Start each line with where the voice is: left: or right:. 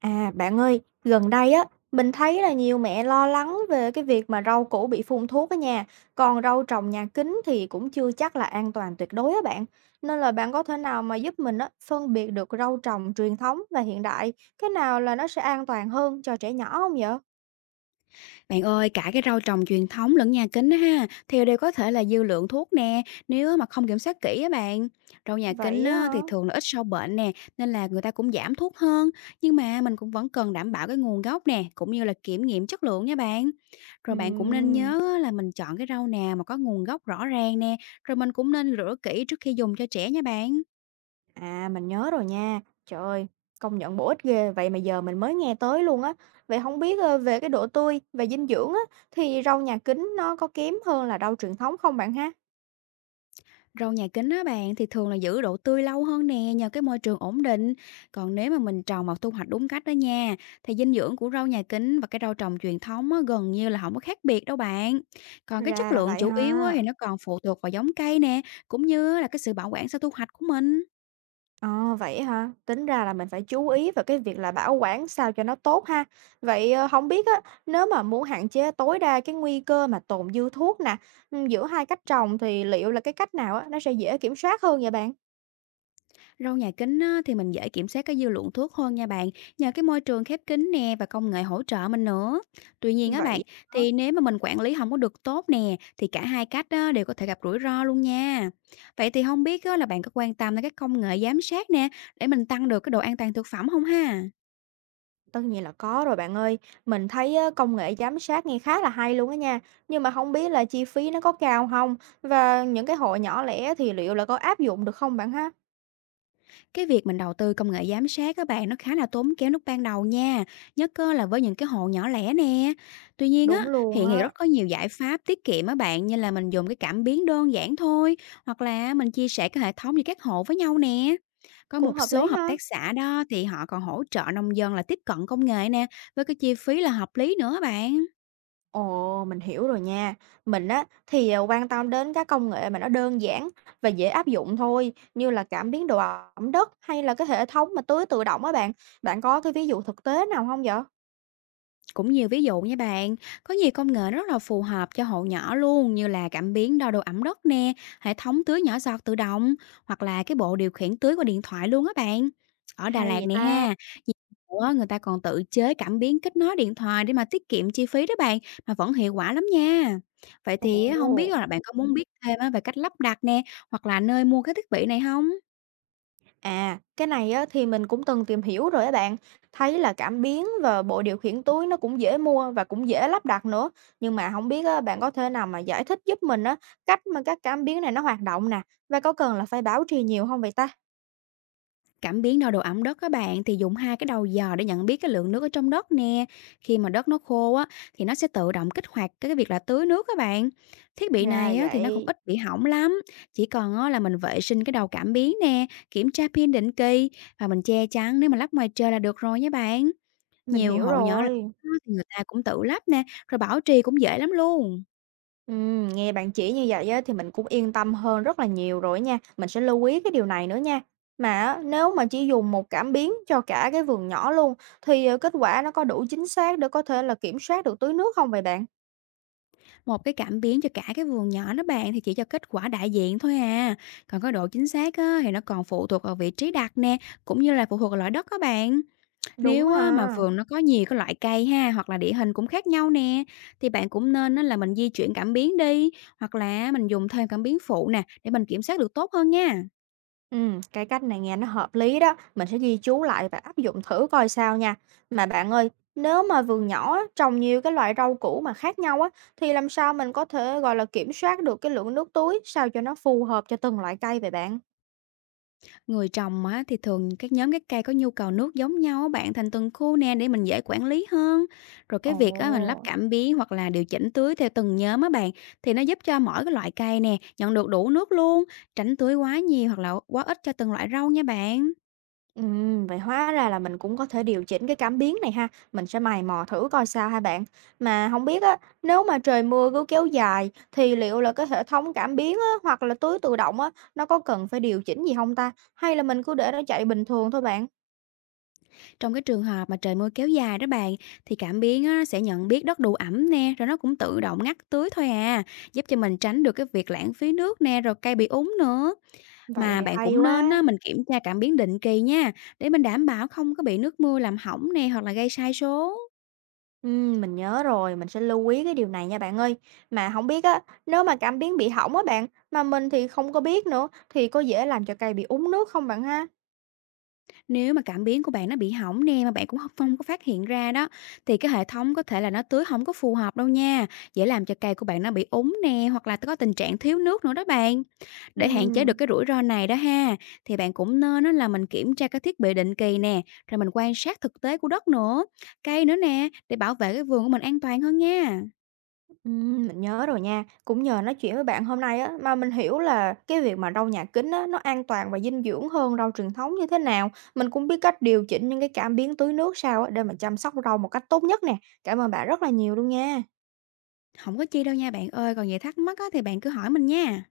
right: À, bạn ơi, gần đây á, mình thấy là nhiều mẹ lo lắng về cái việc mà rau củ bị phun thuốc á nhà. Còn rau trồng nhà kính thì cũng chưa chắc là an toàn tuyệt đối á bạn. Nên là bạn có thể nào mà giúp mình á, phân biệt được rau trồng truyền thống và hiện đại, cái nào là nó sẽ an toàn hơn cho trẻ nhỏ không vậy?
left: Bạn ơi, cả cái rau trồng truyền thống lẫn nhà kính á ha, thì đều có thể là dư lượng thuốc nè, nếu mà không kiểm soát kỹ á bạn. Rau nhà kính
right: Vậy á
left: á,
right: hả?
left: thì thường là ít sâu bệnh nè, nên là người ta cũng giảm thuốc hơn. Nhưng mà mình cũng vẫn cần đảm bảo cái nguồn gốc nè, cũng như là kiểm nghiệm chất lượng nha bạn.
right: Ừ.
left: Rồi bạn cũng nên nhớ á, là mình chọn cái rau nào mà có nguồn gốc rõ ràng nè, rồi mình cũng nên rửa kỹ trước khi dùng cho trẻ nha bạn.
right: À, mình nhớ rồi nha. Trời ơi, công nhận bổ ích ghê, vậy mà giờ mình mới nghe tới luôn á. Vậy không biết, về cái độ tươi, về dinh dưỡng á, thì rau nhà kính nó có kém hơn là rau truyền thống không bạn ha?
left: Rau nhà kính á bạn, thì thường là giữ độ tươi lâu hơn nè nhờ cái môi trường ổn định. Còn nếu mà mình trồng hoặc thu hoạch đúng cách đó nha, thì dinh dưỡng của rau nhà kính và cái rau trồng truyền thống á, gần như là không có khác biệt đâu bạn. Còn cái
right: Ra
left: chất
right: là
left: lượng
right: vậy
left: chủ yếu á,
right: ha.
left: thì nó còn phụ thuộc vào giống cây nè, cũng như là cái sự bảo quản sau thu hoạch của mình.
right: Ờ, vậy ha. Tính ra là mình phải chú ý vào cái việc là bảo quản sao cho nó tốt ha. Vậy, ờ, hông biết á, nếu mà muốn hạn chế tối đa cái nguy cơ mà tồn dư thuốc nè, giữa hai cách trồng thì liệu là cái cách nào á, nó sẽ dễ kiểm soát hơn vậy bạn?
left: Rau nhà kính á, thì mình dễ kiểm soát cái dư lượng thuốc hơn nha bạn, nhờ cái môi trường khép kín nè và công nghệ hỗ trợ mình nữa. Tuy nhiên á bạn,
right: Vậy hả?
left: thì nếu mà mình quản lý không có được tốt nè, thì cả hai cách á, đều có thể gặp rủi ro luôn nha. Vậy thì không biết á, là bạn có quan tâm đến các công nghệ giám sát nè, để mình tăng được cái độ an toàn thực phẩm không ha?
right: Tất nhiên là có rồi bạn ơi. Mình thấy á, công nghệ giám sát nghe khá là hay luôn á nha. Nhưng mà không biết là chi phí nó có cao không? Và những cái hội nhỏ lẻ thì liệu là có áp dụng được không bạn ha?
left: Cái việc mình đầu tư công nghệ giám sát các bạn nó khá là tốn kém lúc ban đầu nha, nhất á là với những cái hộ nhỏ lẻ nè. Tuy nhiên
right: Đúng
left: á,
right: luôn
left: hiện thì
right: á.
left: rất có nhiều giải pháp tiết kiệm á bạn, như là mình dùng cái cảm biến đơn giản thôi, hoặc là mình chia sẻ cái hệ thống với các hộ với nhau nè. Có
right: Cũng
left: một
right: hợp
left: số
right: lý
left: hợp
right: ha.
left: tác xã đó thì họ còn hỗ trợ nông dân là tiếp cận công nghệ nè, với cái chi phí là hợp lý nữa bạn.
right: Ồ, mình hiểu rồi nha. Mình á thì à, quan tâm đến các công nghệ mà nó đơn giản và dễ áp dụng thôi, như là cảm biến độ ẩm đất hay là cái hệ thống mà tưới tự động á bạn. Bạn có cái ví dụ thực tế nào không vậy?
left: Cũng nhiều ví dụ nha bạn, có nhiều công nghệ nó rất là phù hợp cho hộ nhỏ luôn, như là cảm biến đo độ ẩm đất nè, hệ thống tưới nhỏ giọt tự động, hoặc là cái bộ điều khiển tưới qua điện thoại luôn á bạn. Ở Đà
right: Hay
left: Lạt
right: vậy
left: này
right: ta?
left: ha, nhiều chỗ á, người ta còn tự chế cảm biến kết nối điện thoại để mà tiết kiệm chi phí đó bạn, mà vẫn hiệu quả lắm nha. Vậy
right: Ồ.
left: thì á, không biết là bạn có muốn biết thêm á về cách lắp đặt nè, hoặc là nơi mua cái thiết bị này không?
right: À, cái này á, thì mình cũng từng tìm hiểu rồi á bạn, thấy là cảm biến và bộ điều khiển túi nó cũng dễ mua và cũng dễ lắp đặt nữa. Nhưng mà không biết á, bạn có thể nào mà giải thích giúp mình á, cách mà các cảm biến này nó hoạt động nè, và có cần là phải bảo trì nhiều không vậy ta?
left: Cảm biến đo độ ẩm đất các bạn thì dùng hai cái đầu dò để nhận biết cái lượng nước ở trong đất nè. Khi mà đất nó khô á, thì nó sẽ tự động kích hoạt cái việc là tưới nước các bạn. Thiết bị
right: Ra
left: này á
right: là
left: thì nó cũng
right: vậy,
left: ít bị hỏng lắm. Chỉ còn á là mình vệ sinh cái đầu cảm biến nè, kiểm tra pin định kỳ và mình che chắn nếu mà lắp ngoài trời là được rồi nha bạn.
right: mình
left: Nhiều
right: hiểu
left: hộ nhỏ là
right: rồi.
left: thì người ta cũng tự lắp nè, rồi bảo trì cũng dễ lắm luôn.
right: Nghe bạn chỉ như vậy á, thì mình cũng yên tâm hơn rất là nhiều rồi nha. Mình sẽ lưu ý cái điều này nữa nha. Mà á, nếu mà chỉ dùng một cảm biến cho cả cái vườn nhỏ luôn thì kết quả nó có đủ chính xác để có thể là kiểm soát được tưới nước không vậy bạn?
left: Một cái cảm biến cho cả cái vườn nhỏ đó bạn thì chỉ cho kết quả đại diện thôi à. Còn cái độ chính xác á, thì nó còn phụ thuộc vào vị trí đặt nè, cũng như là phụ thuộc vào loại đất các bạn.
right: Đúng
left: Nếu
right: à.
left: á, mà vườn nó có nhiều cái loại cây ha, hoặc là địa hình cũng khác nhau nè, thì bạn cũng nên á, là mình di chuyển cảm biến đi, hoặc là mình dùng thêm cảm biến phụ nè để mình kiểm soát được tốt hơn nha.
right: Ừ, cái cách này nghe nó hợp lý đó. Mình sẽ ghi chú lại và áp dụng thử coi sao nha. Mà bạn ơi, nếu mà vườn nhỏ á, trồng nhiều cái loại rau củ mà khác nhau á, thì làm sao mình có thể gọi là kiểm soát được cái lượng nước tưới sao cho nó phù hợp cho từng loại cây vậy bạn?
left: Người trồng á, thì thường các nhóm các cây có nhu cầu nước giống nhau á bạn thành từng khu nè để mình dễ quản lý hơn. Rồi cái việc á, mình lắp
right: Ồ.
left: cảm biến hoặc là điều chỉnh tưới theo từng nhóm á bạn, thì nó giúp cho mỗi cái loại cây nè nhận được đủ nước luôn, tránh tưới quá nhiều hoặc là quá ít cho từng loại rau nha bạn.
right: Vậy hóa ra là mình cũng có thể điều chỉnh cái cảm biến này ha, mình sẽ mày mò thử coi sao hai bạn. Mà không biết á, nếu mà trời mưa cứ kéo dài thì liệu là cái hệ thống cảm biến á, hoặc là tưới tự động á, nó có cần phải điều chỉnh gì không ta? Hay là mình cứ để nó chạy bình thường thôi bạn?
left: Trong cái trường hợp mà trời mưa kéo dài đó bạn, thì cảm biến á, sẽ nhận biết đất đủ ẩm nè, rồi nó cũng tự động ngắt tưới thôi à, giúp cho mình tránh được cái việc lãng phí nước nè, rồi cây bị úng nữa.
right: Vậy
left: Mà
right: thì
left: bạn
right: hay
left: cũng nên á,
right: quá.
left: mình kiểm tra cảm biến định kỳ nha, để mình đảm bảo không có bị nước mưa làm hỏng nè, hoặc là gây sai số.
right: Mình nhớ rồi, mình sẽ lưu ý cái điều này nha bạn ơi. Mà không biết á, nếu mà cảm biến bị hỏng á bạn, mà mình thì không có biết nữa, thì có dễ làm cho cây bị úng nước không bạn ha?
left: Nếu mà cảm biến của bạn nó bị hỏng nè, mà bạn cũng không có phát hiện ra đó, thì cái hệ thống có thể là nó tưới không có phù hợp đâu nha, dễ làm cho cây của bạn nó bị úng nè, hoặc là có tình trạng thiếu nước nữa đó bạn. Để hạn chế được
right: Ừm.
left: cái rủi ro này đó ha, thì bạn cũng nên á, là mình kiểm tra các thiết bị định kỳ nè, rồi mình quan sát thực tế của đất nữa, cây nữa nè, để bảo vệ cái vườn của mình an toàn hơn nha.
right: Mình nhớ rồi nha. Cũng nhờ nói chuyện với bạn hôm nay á, mà mình hiểu là cái việc mà rau nhà kính á, nó an toàn và dinh dưỡng hơn rau truyền thống như thế nào. Mình cũng biết cách điều chỉnh những cái cảm biến tưới nước sao á, để mà chăm sóc rau một cách tốt nhất nè. Cảm ơn bạn rất là nhiều luôn nha.
left: Không có chi đâu nha bạn ơi, còn gì thắc mắc á thì bạn cứ hỏi mình nha.